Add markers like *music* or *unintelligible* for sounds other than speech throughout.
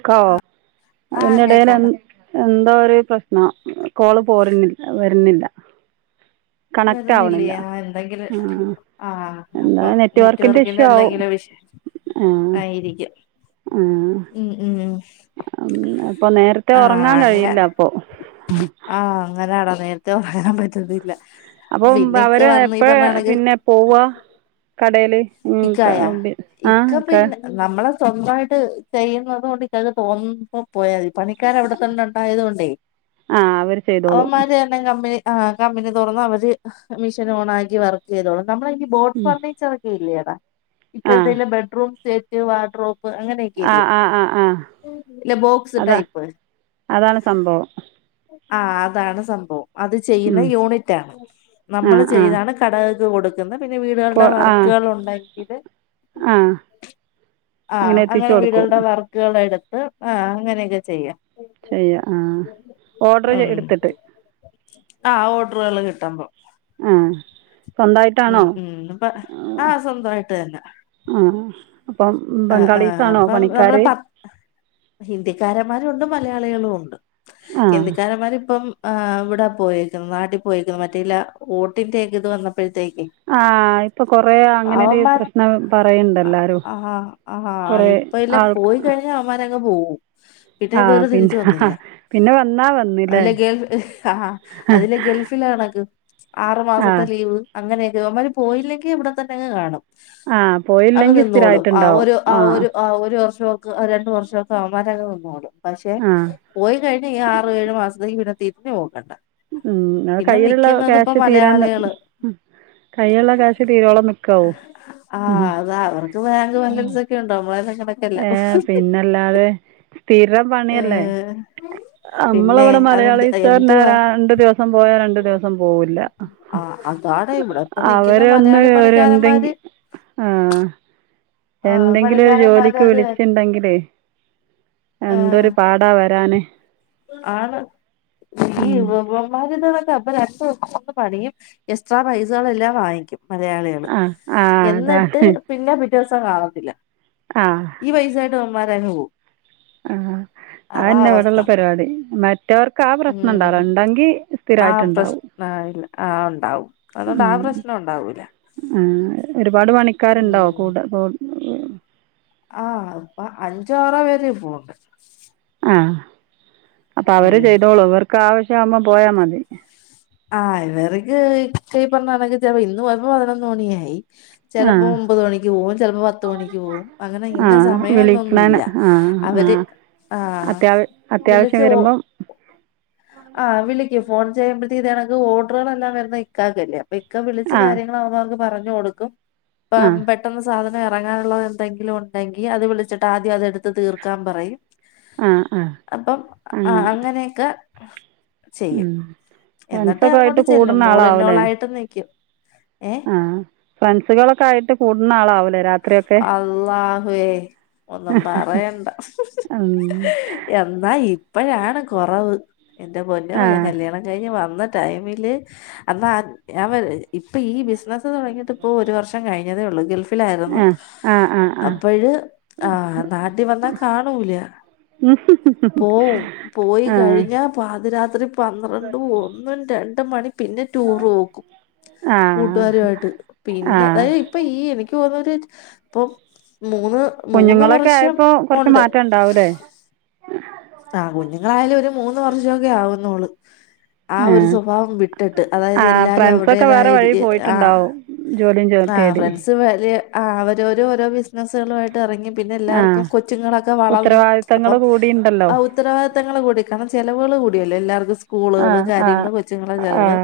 ക്കാവോ ആഹ് അതിനിടയിൽ എന് കേക്കാടാ എന് എന്തോ ഒരു പ്രശ്നം കോള് പോരുന്നില്ല വരുന്നില്ല കണക്റ്റ് വരുന്നില്ലൃ ആവണില്ല എന്തെങ്കിലും ആ ആ എന്താ അപ്പം നെറ്റ്വർക്കിന്റെ ഇഷ്യൂ ആവും എന്തെങ്കിലും വിഷയം ആയിരിക്കും ഉം ഉം ഉം അപ്പൊ നേരത്തെ ആഹ് ഉറങ്ങാൻ അങ്ങനെ കഴിയില്ല അപ്പൊ ന്തൊ പറയാൻ പറ്റുന്നില്ല അപ്പൊ പിന്നെ ഇക്ക അവര് വന്ന് ഈ എപ്പഴാ പറഞ്ഞ കണക്ക് പിന്നെ പോവാ കടയില് ഇക്കായ ഇക്ക പിന്നെ നമ്മളെ സ്വന്തയിട്ട് ചെയ്യുന്നതുകൊണ്ട് ഇക്കാക്ക് തോന്നുമ്പം പോയാമതി പണിക്കാർ അവിടെത്തന്നെയുണ്ടായത് കൊണ്ടേ ആ അവര് ചെയ്തോളൂം ആ കമ്പനി തൊറന്ന് അവര് മെഷീൻ ഓണാക്കി വർക്ക് ചെയ്തോളും നമ്മളെ ഈ ബോട്ട് ഫർണിച്ചറൊക്കെ ല്യ ആ ആ ഇപ്പഴ്തില്ലേ ബെഡ്റൂംസെറ്റ് വാട്രോ ആ ആ ആ ആ ഇല്ല ബോക്സ് അതാ ടൈപ്പ് അതാണ് സംഭവം ആ അതാണ് സംഭവം അത് ചെയ്യുന്ന ഉം. യൂണിറ്റാണ് ആ നമ്മൾ ആ ചെയ്താണ് കടകൾക്ക് കൊടുക കെ *unintelligible* പിന്നെ കൊ വീടുകള്ടെ ആ വർക്കുകൾ ഉണ്ടാക്കി ആ ആഹ് എത്തിച്ച് അങ്ങനെ കൊടുക്കും വീടുകളുടെ വർക്കുക എടുക്കും അത് ആഹ് അങ്ങനെയൊക്കെ ചെയ്യാം ചെയ്യാം. ആഹ് ഓർഡർ എടുത്തിട്ട് ആഹ് ഓഡറുക്കൾ കിട്ടുപോ ആഹ് ഉം ഉം അപ്പ ആഹ് സ്വന്തമായിട്ട് തന്നെ അപ്പം ആഹ് ആഹ ബംഗാളീസാണോ അപ്പം പണിക്കാർ നമ്മൾ പത്ത് ഹിന്ദിക്കാരന്മാരും ഉണ്ട് മലയാളികളും ഉണ്ട് ആ ഹിന്ദിക്കാരമാര് ഇപ്പം ആഹ് ഇവിടെ പോയേക്കുന്നു നാട്ടിൽ പോയേക്കുന്നു മറ്റേല്ല വോട്ടിന്റെ ഒക്കെ ഇത് വന്നപോ ആഹ് ഇപ്പൊ കൊറേ അങ്ങനെരു അവന്മാർ പ്രശ്നം പറയണ്ട് എല്ലാരും ആഹാ ഇപ്പോ ഇല്ല പോയി കഴിഞ്ഞ അവന്മാരുങ്ങു പോവും പിന്നെ ആ ഇതുവരെ പിന്നെ തിരിച്ചു വന്നില്ല പിന്നെ വന്നാൽ വന്നില്ലേ അതിലെ ഗൾഫ് ആഹ് അതിലെ ഗൾഫില കണക്ക് ആറു ആ മാസത്തെ ലീവ് അങ്ങനെ ഇവന്മാരു പോയില്ലെങ്കിൽ ഇവിടെ തന്നെങ്ങു കാണും ആ അങ്ങ് പോയില്ലെങ്കിൽ നിന്നോളും സ്ഥിരയിട്ടുണ്ടാവും ആ ഒരു ആ ഒരു ഒരു വർഷക്കെ രണ്ടു വർഷക്കെ അവന്മാരുങ്ങു നിന്നോളും പക്ഷെ ആ പോയി കഴിഞ ഈ ആറു ഏഴ് മാസത്തേക്ക് പിന്നെ തീരി- രിഞ്ഞു നോക്കണ്ട ഉം അത് പിന്നെ കയ്യിലുള്ള നിക്കുന്നത് ഇപ്പ കാശ് തീരാൻ മലയാളികള് കൈയിലുള്ള കാശ് തീരോളം നില്കുവായിരിക്കും ഉം ഇതുയൊക്കെ ഉണ്ടോ നമ്മളെയൊക്കെ ഏയ്‌ പിന്നല്ലാതെ സ്ഥിരം ഏ പണിയല്ലേ. പിന്നെ നമ്മളിവിടെ അതെന്ത് മലയാളിസിന് എന്തുവാ രണ്ടു ദിവസം പോയാ രണ്ടു ദിവസം പോവില്ല. ആ അതാണ് ഇവിടെ ഇപ്പ നിക്കുന്ന അവരൊന്ന് മലയാളി പണിക്കാരന്മാര് എന്തെങ്കിലും ആ ആ എന്തെങ്കിലും ഒരു ജോലി പണിക്കാരന്മാര് അത് വിളിച്ചിണ്ടെങ്കിൽേ ആ എന്തൊരു പാടാ വരാന്നു ആണ് ഈ വവ്വാൽ പണും എക്സ്ട്രാ പൈസകൾെല്ലാം വാങ്ങിക്കും മലയാളികള് ആ ആ എന്നിട്ട് അതാണ് പിന്നെ പി വ്യത്യാസം കാണത്തില്ല ഈ വയസാട്ട അവൻ മാരങ്ങ് പോവും ആഹ അതാ അതന്നെ അവസ്ഥ അവിടെള്ള പരിപാടി മറ്റവർക്ക് ആ പ്രശ്നം ഉം ഉണ്ടാവില്ല ഉണ്ടെങ്കി ആ സ്ഥിരായിട്ടുണ്ടാവും പ്രശ്ന ഇല്ല ആ ഉണ്ടാവും അതുകൊണ്ട് ആ ഉം പ്രശ്നം ഉണ്ടാവൂല ഒരുപാട് പണി ആൾക്കാരുണ്ടാവോ കൂട അപ്പോൾ ആ ആഹ ഇപ്പൊ അഞ്ചോറോ വേര പോണ്ട ആഹ അപ്പ അവര് ഉം ചെയ്തോളൂവർക്ക് ആവശ്യവമ്മ പോയാ മതി ആഹ് ഇവർക്ക് പറഞ്ഞണങ്ക ച ഇന്ന് വപ്പ വതണംം തോണിയായി ആ ചിലപ്പോ ഒമ്പത് മണിക്ക് പോവും ചിലപ്പോ പത്ത മണിക്ക് പോവും അങ്ങനെ ആ ഇന്നെ സമയ വിളിക്കണേന് എന്നൊന്നുമല്ല ആ ആ അവര് ആഹ അത്യാവ വിളിച്ച അത്യാവശ്യം വരുമ്പം ആഹ വിളിക്ക ഫോൺ ചെയ്യ്പ താണെങ്ക ഓഡറുകള എല്ലാം വരുന്ന നൽക്കാ കല ഇക്ക വിളിച്ചു ആ കാര്യങ്ങളാവുന്നവർക്ക് പറഞ്ഞു കൊടുക്കും പ ആ പെട്ടെന്ന് സാധന ഇറങ്ങാനുള്ളത് എന്തെങ്കിലും ഉണ്ടെങ്കിൽ അത് വിളിച്ചിട്ട് ആദ്യം അതെടുത്ത് തീർക്കാൻ പറയും ആ ആ അപ്പം അങ്ങനെ അങ്ങനെയൊക്കെ ആഹ ഉം എന്നിട്ട് ഫ്രണ്ട്സൊക്കെ അങ്ങോട്ട് ആയിട്ട് ചെല്ലും കൂടുന്ന ആളാവും മോളന്നോള അല്ലേ ആായിട്ട് ന ഇക്കം ആ ഫ്രണ്ട്സുകളൊക്കെ ആയിട്ട് കൂടുന്ന ആളാവും അള്ളാഹുവേ ഒന്നും പറയണ്ട ഉം. എന്നാ ഇപ്പഴാണ് കുറവ് എന്റെ പൊന്നെ പോ ആ ഞാൻ കല്യാണം കഴിഞ്ഞ് വന്ന ടൈമില് അന്ന് ഇപ്പൊ ഈ ബിസിനസ് തുടങ്ങിട്ട് ഇപ്പോ ഒരു വർഷം കഴി ഒന്നുങ്കിൽ ആ ഗൾഫിലായിരുന്നു ആ ആ ആ ആ അപ്പോഴ ആ നാട്ടിൽ വന്നാ കാണൂല പോവും പോയി കഴിഞ്ഞ പാതിരാത് പന്ത്രണ്ടും ഒന്നും രണ്ടുംമണി പിന്നെ ടൂർപോക്കും ആ കൂട്ടുകാരുയിട്ട് ആ പിന്നെ അതായത് ഇപ്പ ഈ എനിക്ക് വളരെ ഇപ്പൊ മൂന്ന് മൂന്ന് കുഞ്ഞുങ്ങളൊക്കെ വർഷം ആയപ്പോ കൊറച്ച് മാറ്റം ഉണ്ടാവൂല്ലേ ആ കുഞ്ഞുങ്ങളായാലും ഒരു മൂന്ന് വർഷോക്കെ ആവും. വന്നോള് ആ ഒരു സ്വഭാവം വിട്ടിട്ട് ആ അതായത് എല്ലാരും ഫ്രണ്ട്സൊക്കെ വേറെ അവരുടേതായരീതി വഴി പോയിട്ടുണ്ടാവും ജോലിയും ആ-ആ തേടി ഫ്രണ്ട്സ് വലിയ ആ അവരവരോരോ ബിസിനസ്സുകളുയിട്ട് ഇറങ്ങി ആ പിന്നെല്ലാർക്കും കൊച്ചുങ്ങളൊക്കെ വളന്ന് ഉത്തരവാദിത്തങ്ങൾ അപ്പം കൂടിയുണ്ടല്ലോ ഉത്തരവാദിത്തങ്ങള്കൂടി കാരണം ചിലവുകള് കൂടിയല്ലോ എല്ലാവർക്കും ആ സ്കൂളുകള് ആ കാര്യങ്ങള് കൊച്ചുങ്ങളെ ആ ചെലവ്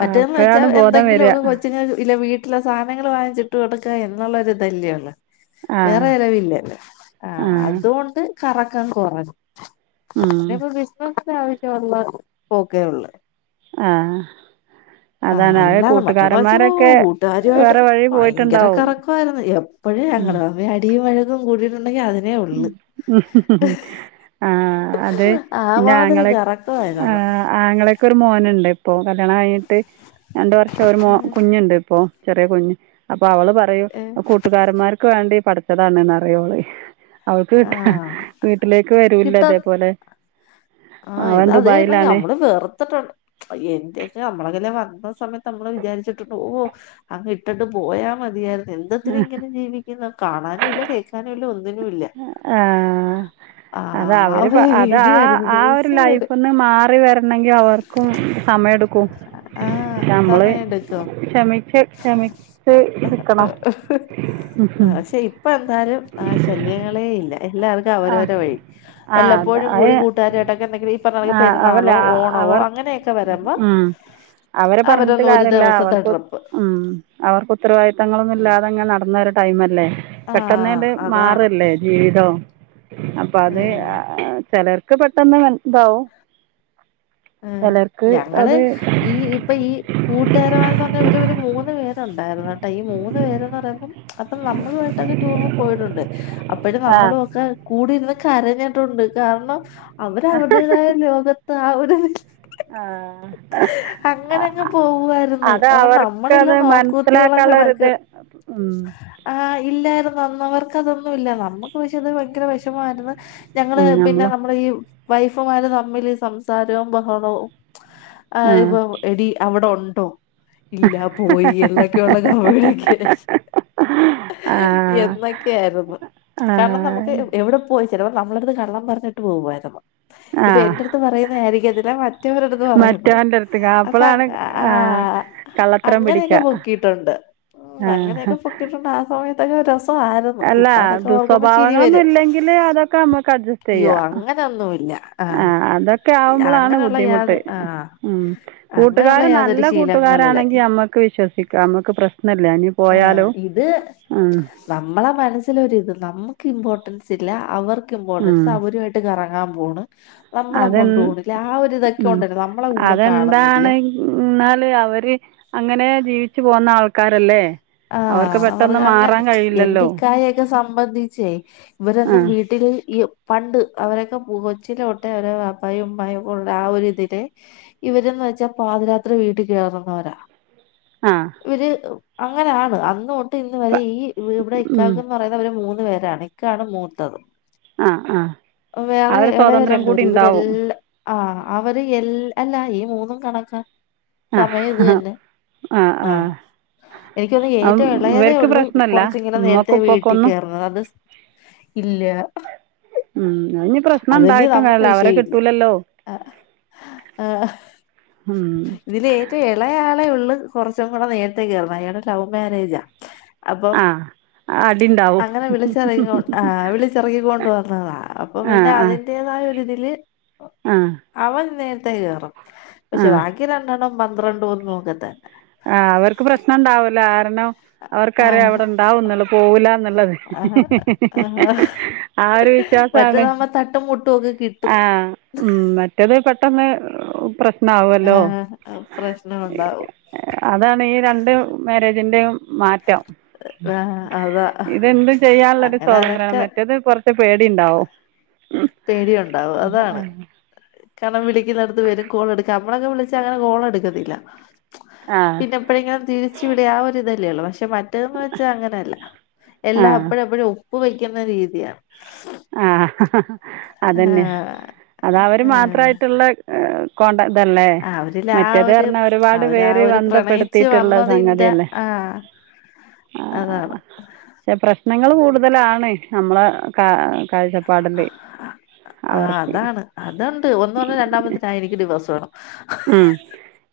മറ്റേതെന്ന്വെച്ചാ അപ്പോഴാണ് ബോധം വരിക എന്തെങ്കിലുക്കെ കൊച്ച്ങ്ങക്ക് ഇല്ല വീട്ടി വീട്ടിലെ സാനങ്ങള് വാങ്ങിച്ചിട്ട്കൊടുക്ക്ക എന്നുള്ളൊരിതല്ലേ ഉള്ളു ആ വേറെചെലവില്ല ആ അതോണ്ട് കറക്കം കൊറേ അതിപ്പ ബിശപ് ആവശ്യുള്ള പോക്കെയുള്ള് ആഹ് ആ അല്ലാ മറ്റേത്വച്ച കൂട്ടുകാരുയിട്ട് വേറെ വഴി ഭയങ്കര പോയിട്ടുണ്ടാവും കറക്കമായിരുന്നു. അപ്പഴേ ഞങ്ങള്തമ്മി അടിയും വഴുക്കും കൂടീ ഹ്മ്-ഹ്മ്-ഹ്മ്-ഹ്മ് ആ അത് ആ പിന്നെ മാതിരി ആങ്ങളെ ആ കറക്കമായിരുന്നു ആങ്ങളെ എനിക്കൊരു മോനുണ്ട്. ഇപ്പൊ കല്യാണംകഴിഞ്ഞിട്ട് രണ്ട് വർഷം ഒരു മോ ഏ കുഞ്ഞുണ്ട് ഇപ്പോ. ചെറിയകുഞ്ഞ് അപ്പ് ഇപ്പവള് പറയും ഏ കൂട്ടുകാരന്മാർക്ക് വേണ്ടി പഠിച്ചതാണ്ന്നറിയോള് അവൾക്ക്കിട്ടാ ആഹ് വീട്ടിലേക്ക് വരൂല്ലതേപോലെ ആഹ് ഇത തന്നെ നമ്മള് വെർത്തിട്ടുണ്ട് എന്റെയൊക്കെ നമ്മടെയൊക്കെയല്ലേ വന്ന ആസമയത്ത് നമ്മള് വിചാരിച്ചിട്ടുണ്ട് ഓഹ് അങ്ങിട്ടിട്ട് പോയാമതിയായിരുന്നു. എന്തത്തിനിങ്ങനെ ജീവിക്കുന്നെ. കാണാനുല്ല കേൾക്കാനുല്ല ഒന്നും ആഹ് ആ അതവര്പ ഒരു അത് രീതിയായിരുന്നു ആ ആ ഒരു ദേഷ്യം വരും ലൈഫ്ന്ന് മാറി വരണെങ്കിൽ അവർക്കും സമയെട്ക്കും ആ നമ്മള് സമയെടുക്കും ക്ഷമിച്ച് ക്ഷമച്ച് നിക്കണം അളേയില്ല എല്ലാവർക്കും അവരവര്ടെവഴി ആ അത് വല്ലപ്പോഴുംകൂടി അയ് കുട്ട് ആ അവല്ല ഓണവോ അവർ അങ്ങനെയൊക്കെ വരുമ്പോ ഉ അവര് പറഞ്ഞിട്ട് അവരൊന്ന് ഒരു കാര്മല്ല ദിവസത്തെ അവർക്ക് ട്രിപ്പ് ഉ അവർക്ക് ഉത്തരവാദിത്ങ്ങളൊന്നും ഉം ഇല്ലാതെങ്ങനെ നടന്നര ടൈം അല്ലേ ആ പെട്ടെന്നന്റെ അതാണ് മാറല്ലേ ജീവിതവും അപ്പൊ അത് ഉം ചിലർക്ക് ഒക്കെ പെട്ടെന്ന്താവും ആ ഞങ്ങള് ഈ ഇപ്പൊ ഈ കൂട്ടുകാരമാന്ന് പറഞ്ഞ ഒരു മൂന്ന് പേരുണ്ടായിരുന്ന കേട്ടോ ഈ മൂന്ന് പേരന്ന് പറയുമ്പം അപ്പം നമ്മളുമായിട്ട് ടൂറ പോയിട്ടുണ്ട് അപ്പോഴും ആ നമ്മളൊക്കെ കൂടിന്ന് കരഞ്ഞ ണ്ട് കാരണം അവരവരുടേതായ ലോകത്ത് ത്താ ആ ഒരു ആ, അങ്ങനെങ്ങ് ആ, പോവുയിരുന്നു അത് അപ്പൊ നമ്മളല്ല അവർക്കത് നോക്കുത്തികളൊ മനസ്സിലാക്കാനുള്ള കണക്ക് ഒരിത് ആ ഇല്ലായിരുന്നു അന്നവർ അതൊന്നുമല്ല നമ്മുക്ക് പക്ഷെ അത് ഭയങ്കര വിഷമായിരുന്നു ഞങ്ങള് പിന്നെ നമ്മൾ നമ്മള ഈ വൈഫുമാര് തമ്മിൽ സംസാ രവും ബഹളവും ആ ഇപ്പൊ എടി അവിടെ ഉണ്ട് ട്ടോ ഇല്ല പോയി എന്നൊക്കെയള്ള കടക്ക ആ എന്നൊക്കൊയിരുന്നു ആ കാരണം നമുക്ക് എവിടെ പോയി ചിലപ്പോ നമ്മളടു കള്ളം പറഞ്ഞിട്ട് പോകമായിരുന്നു ആ ഇപ്പൊ എന്റെ ടുത്ത് പറയും ഇതിലെ മ മറ്റവരുടുത്ത് പറയുന്നത് മറ്റവൻ്റെ അടുത്ത് അപ്പൊ അപ്പോഴാണ് ആ കള്ളത്തരം അങ്ങനെയൊക്കെ പിടിക്കുക പൊക്കിയിട്ടുണ്ട് ഉ ആ അങ്ങനെയൊക്കെ പൊക്കിട്ടുണ്ട് ആ സമയത്ത് *unintelligible* അല്ല ദുസ്വഭാവങ്ങളൊന്നും വരും ഇല്ലെങ്കില് അതൊക്കെ നമ്മുക്ക് അഡ്ജസ്റ്റ് അയ്യോ ചെയ്യാം അങ്ങനൊന്നുമില്ല ആ അതൊക്കെ നമ്മളാണ് അങ്ങനെയുള്ള യാത ബുദ്ധിമുട്ട് ആ ഉം കൂട്ടുകാർ അങ്ങനെയുള്ള യാതൊരു നല്ല ശീലങ്ങളില്ല കൂട്ടുകാരാണെങ്കി നമ്മക്ക് വിശ്വസിക്കാം നമ്മക്ക് പ്രശ്നല്ല ഇനി പോയാലും ഇത് ഉം നമ്മളെ മനസ്സിലൊരിത് *unintelligible* ഇമ്പോർട്ടൻസ് ഇല്ല അവർ ക്ക് ഇമ്പോർട്ടൻസ് ഉം അവരുമായിട്ട് കറ ആ പോണ് നമ്മള അത് കൊ *unintelligible* ആ ഒരി ഇതൊക്കെ ഉം കൊണ്ടന്നെ നമ്മളെ കൂടും കാണുന്നില്ല അതെന്താണ് എന്നാൽ അവർ അങ്ങനെ ജീവിച്ച് പോന്ന ആൾക്കാരല്ലേ അവർക്ക് ആഹ് അവർ പെട്ടെന്ന് അങ്ങനെ മാറാൻ കഴിയില്ലല്ലോ എന്റെക്കായൊക്കെ സംബന്ധിച്ചേ ആ ഇവരൊന്നും വീട്ടില് ഈ പണ്ട് അവര *unintelligible* കൊച്ചിലോട്ടെ അവര വാ പ്പയും ഉമ്മയക്കുള്ള ആ ഒരിതില് ഇവരന്ന് വെച്ചാ പാതിരാത്രി വീട്ടിൽ കയറുന്നവരാ ആ ഇവര് അങ്ങനെയാണ് അന്ന് തൊട്ട് ഇന്ന് വരെ പ- ഈ *unintelligible* ഇവിടെ ഉം. ഇക്കാക്ക് എന്ന് പറയുന്ന അവര് മൂന്ന് *unintelligible* പേരാണ് ഇക്കാണ് മൂത്തത് ആ ആ ആ ഒരു സ്വാതന്ത്ര്യം കൂടി ഉണ്ട എല്ലാ ആ അവര് എല്ലാ അല്ല ഈ മൂന്നും കണക്കാ ആ സമയം ഇത് തന്നെ ആ ആ ആഹ് എനിക്കൊന്നണ് അം ഏറ്റവും ഇളയതേ ഇവർക്ക് ഉള്ളു പ്രശ്നമല്ല കൊറച്ചിങ്ങനെ നേരത്തെ ഉമ്മക്കും ഉപ്പക്കും വീട്ടിൽ ഒന്നും കയറുന്നത് അത് സ് ഇല്ല ഉം ഇനി പ്രശ്നം അതല്ലീ ഉണ്ടായിട്ടും നമുക്ക് കാര്യമില്ല അവരെ വിഷയല്ല കിട്ടില്ലല്ലോ ആ ഇതില് ഏറ്റവും ഇളയാ *unintelligible* ഉള്ള് കുറച്ചും കൂടെ നേരത്തെേ കയറുന്നേ അയാളുടെ ലവ് മാരേജാ അപ്പം ആ അടി ഉണ്ടാവും അങ്ങനെ വിളിച്ചിറക്കി വിളിച്ചിറക്കി ക്കൊണ്ട് വന്നതാ അപ്പ ആ എന്റെ ആ അതിന്റേതായ ഒരിതില് ആ അവൻ നേരത്തെ കേയറാം ആ പക്ഷെ വാക്കി രണ്ടെണ്ണം പന്ത്രണ്ട് ഒന്നും ഒക്ക തന്നെ ആ അവർക്ക് പ്രശ്നം ഉണ്ടാവൂല *unintelligible* അവർക്കറിയാം ആഹ് അവിടെണ്ടാവുന്നൊള്ള പോവൂലന്നുള്ളത് ആഹ് ആഹ് ആ ഒരു വിശ്വാസാണ് മറ്റേതാവുമ്പോ തട്ടും മുട്ടും ഒക്കെ കിട്ടും ആ ഉം മറ്റത് പെട്ടെന്ന് പ്ര ശ്നവല്ലോ ആഹ് പ്രശ്നം ഉണ്ടാവും അതാണ് ഈ രണ്ട് മാരേജിന്റെയും മാറ്റാം ആഹ് അതാ ഇതെന്തും ചെയ്യാനുള്ളൊരു അങ്ങനെ സ്വാതന്ത്രമാണ് അതൊക്കെ മറ്റേത് കൊറ പേടി ണ്ടാവോ പേടിയ ഉണ്ടാവും അതാണ് കനം ഇളടുത്ത് വരും കോൾ എടുക്കാം നമ്മളൊക്കെ വിളിച്ചല് അങ്ങനെ കോള എടുക്കത്തില്ല ആ ആ പിന്നെ എപ്പയെ ങ്കിലും തിരിച്ചുവി ളി ആ ഒരു ഇതല്ലേള്ളൂ പക്ഷെ മറ്റേതന്ന് വെച്ചാ അങ്ങനെയല്ല ആ എല്ലാം എപ്പഴ എപ്പഴും ഉപ്പ് വെക്കുന്ന രീതിയാണ് ആ അതന്നെ ആഹ് അത അവര് മാത്രായിട്ടുള്ള എ കൊണ്ട ഇതല്ലേ ആഹ് അവരിൽ ആ ഒരു മറ്റേത്ർഞ്ഞാ ഒരുപാട് അവരാ പേര് ഒരു പ്രണയിച്ച് ബന്ധപ്പെടുത്തിട്ടുള്ള വന്നതിന്റെ സംഗതിയല്ലേ ആഹ് ആ അതാണ് പെ പ്രശ്നങ്ങൾ കൂടുതലാണ് നമ്മള് കാ കാഴ്ചപ്പാടിൽ ആ അവർക്ക് അതാണ് അതണ്ട് ഒന്ന് പറഞ്ഞ രണ്ടാമത്തിനായി എനിക്ക് ഡിവേഴ്സ് വേണം മം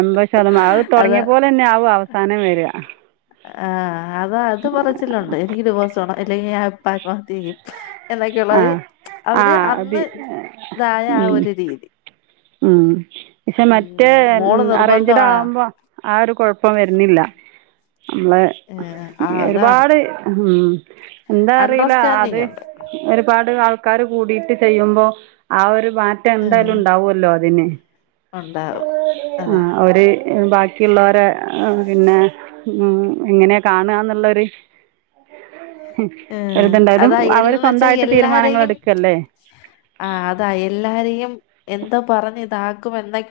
എമ്പ ചേർമ അത് അതാ തുടങ്ങിയപ്പോലെ തന്നെ ആവും അവസാനം വരിക ആ അതാ അത് പറച്ചില്ലുണ്ട് എനിക്ക് ഡിവോഴ്സ് അല്ലെങ്കിൽ ഞാൻ പ്പ ത്മഹത്യ ചെയ്യും ആ എന്നൊക്കെയുള്ളത് ആ അവര് ബി അന്ന് തായ ആ ഒരു രീതി ആ ല മറ്റേ ഉം മോള് അറേഞ്ചഡ് നിർബന്ധമാണ് ആകുമ്പോ ആ ഒരു കുഴപ്പം വരുന്നില്ല നമ്മള് ഏഹ് ആഹ് അതാണ് ഒരുപാട് ഉം എന്താ അറിയില്ല അത് അണ്ടർസ്റ്റാൻഡിങ് ഉണ്ട് ഒരുപാട് ആൾ ആൾക്കർ കൂടിട്ട് ചെയ്യുമ്പോ ആ ഒരു *unintelligible* മാറ്റം ഏഹ് എന്തായാലും ഉണ്ടാവല്ലോ അതിന് ഉണ്ടാവും ആ അതാ ഒര് ബാക്കിയുള്ളവരെ പിന്നെ ഇങ്ങനെ കാണാ എന്നുള്ളരു ആ അതാ എന്ന്ന്വെച്ചാ തീരുമാനങ്ങൾ എല്ലാരെയും എടുക്കുകയല്ലേ ആഹഅതാ എല്ലാരെയും എന്താ പറഞ്ഞ് താക്ക *unintelligible*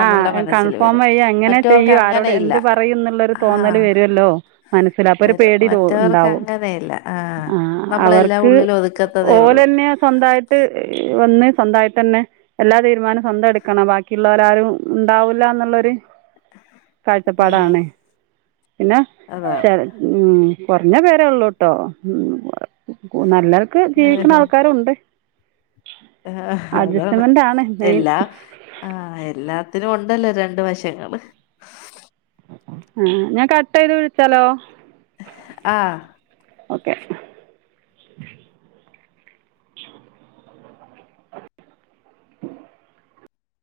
ആഹകൺഫേം എയ്യാ ങ്ങനെ മറ്റവർക്ക് ചെയ്യൂ ആരോട് അങ്ങനെയില്ല എന്ത് പറയമംന്നുള്ളരു തോന്നല് ആഹ് വരുല്ലോ മനസ്സിലപ്പൊരു വരും പേടി തോ മറ്റവർക്ക് ഉണ്ടാവും അങ്ങനെയില്ല ആഹ് ആ നമ്മളെല്ലാം അവർക്ക് ഉള്ളിൽ ഒതുക്കത്തതേ ഉള്ളൂ ഓലന്നെ സ്വന്തമായിട്ട് വന്ന് സ്വന്തമായിട്ടെന്നെ എല്ലാ തീരുമാനവും സ്വന്തം എടുക്കണം ബാക്കി ള്ളവരാരും ഉണ്ടാവൂല്ലന്നുള്ളൊരു ആഹ് കാഴ്ചപ്പാടാണ് പിന്നെ അതാണ് ചെൽ മ് ഹ് കുറഞ്ഞ പേരള്ളൂട്ടോ നല്ല ക്ക് ജീവിക്കുന്ന ആൾക്കാരും ഉണ്ട് ആഹ് അതാണ് അഡ്ജസ്റ്റ്മെൻ്റ് ആണ് മെയിൻ എല്ലാ ആ എ ല്ലാത്തിനും ഉണ്ടല്ലോ രണ്ട് വശങ്ങള് ആ ഞാന് കട്ട് ചെയ്ത് വിളിച്ചാലോ ആ ഓക്കെ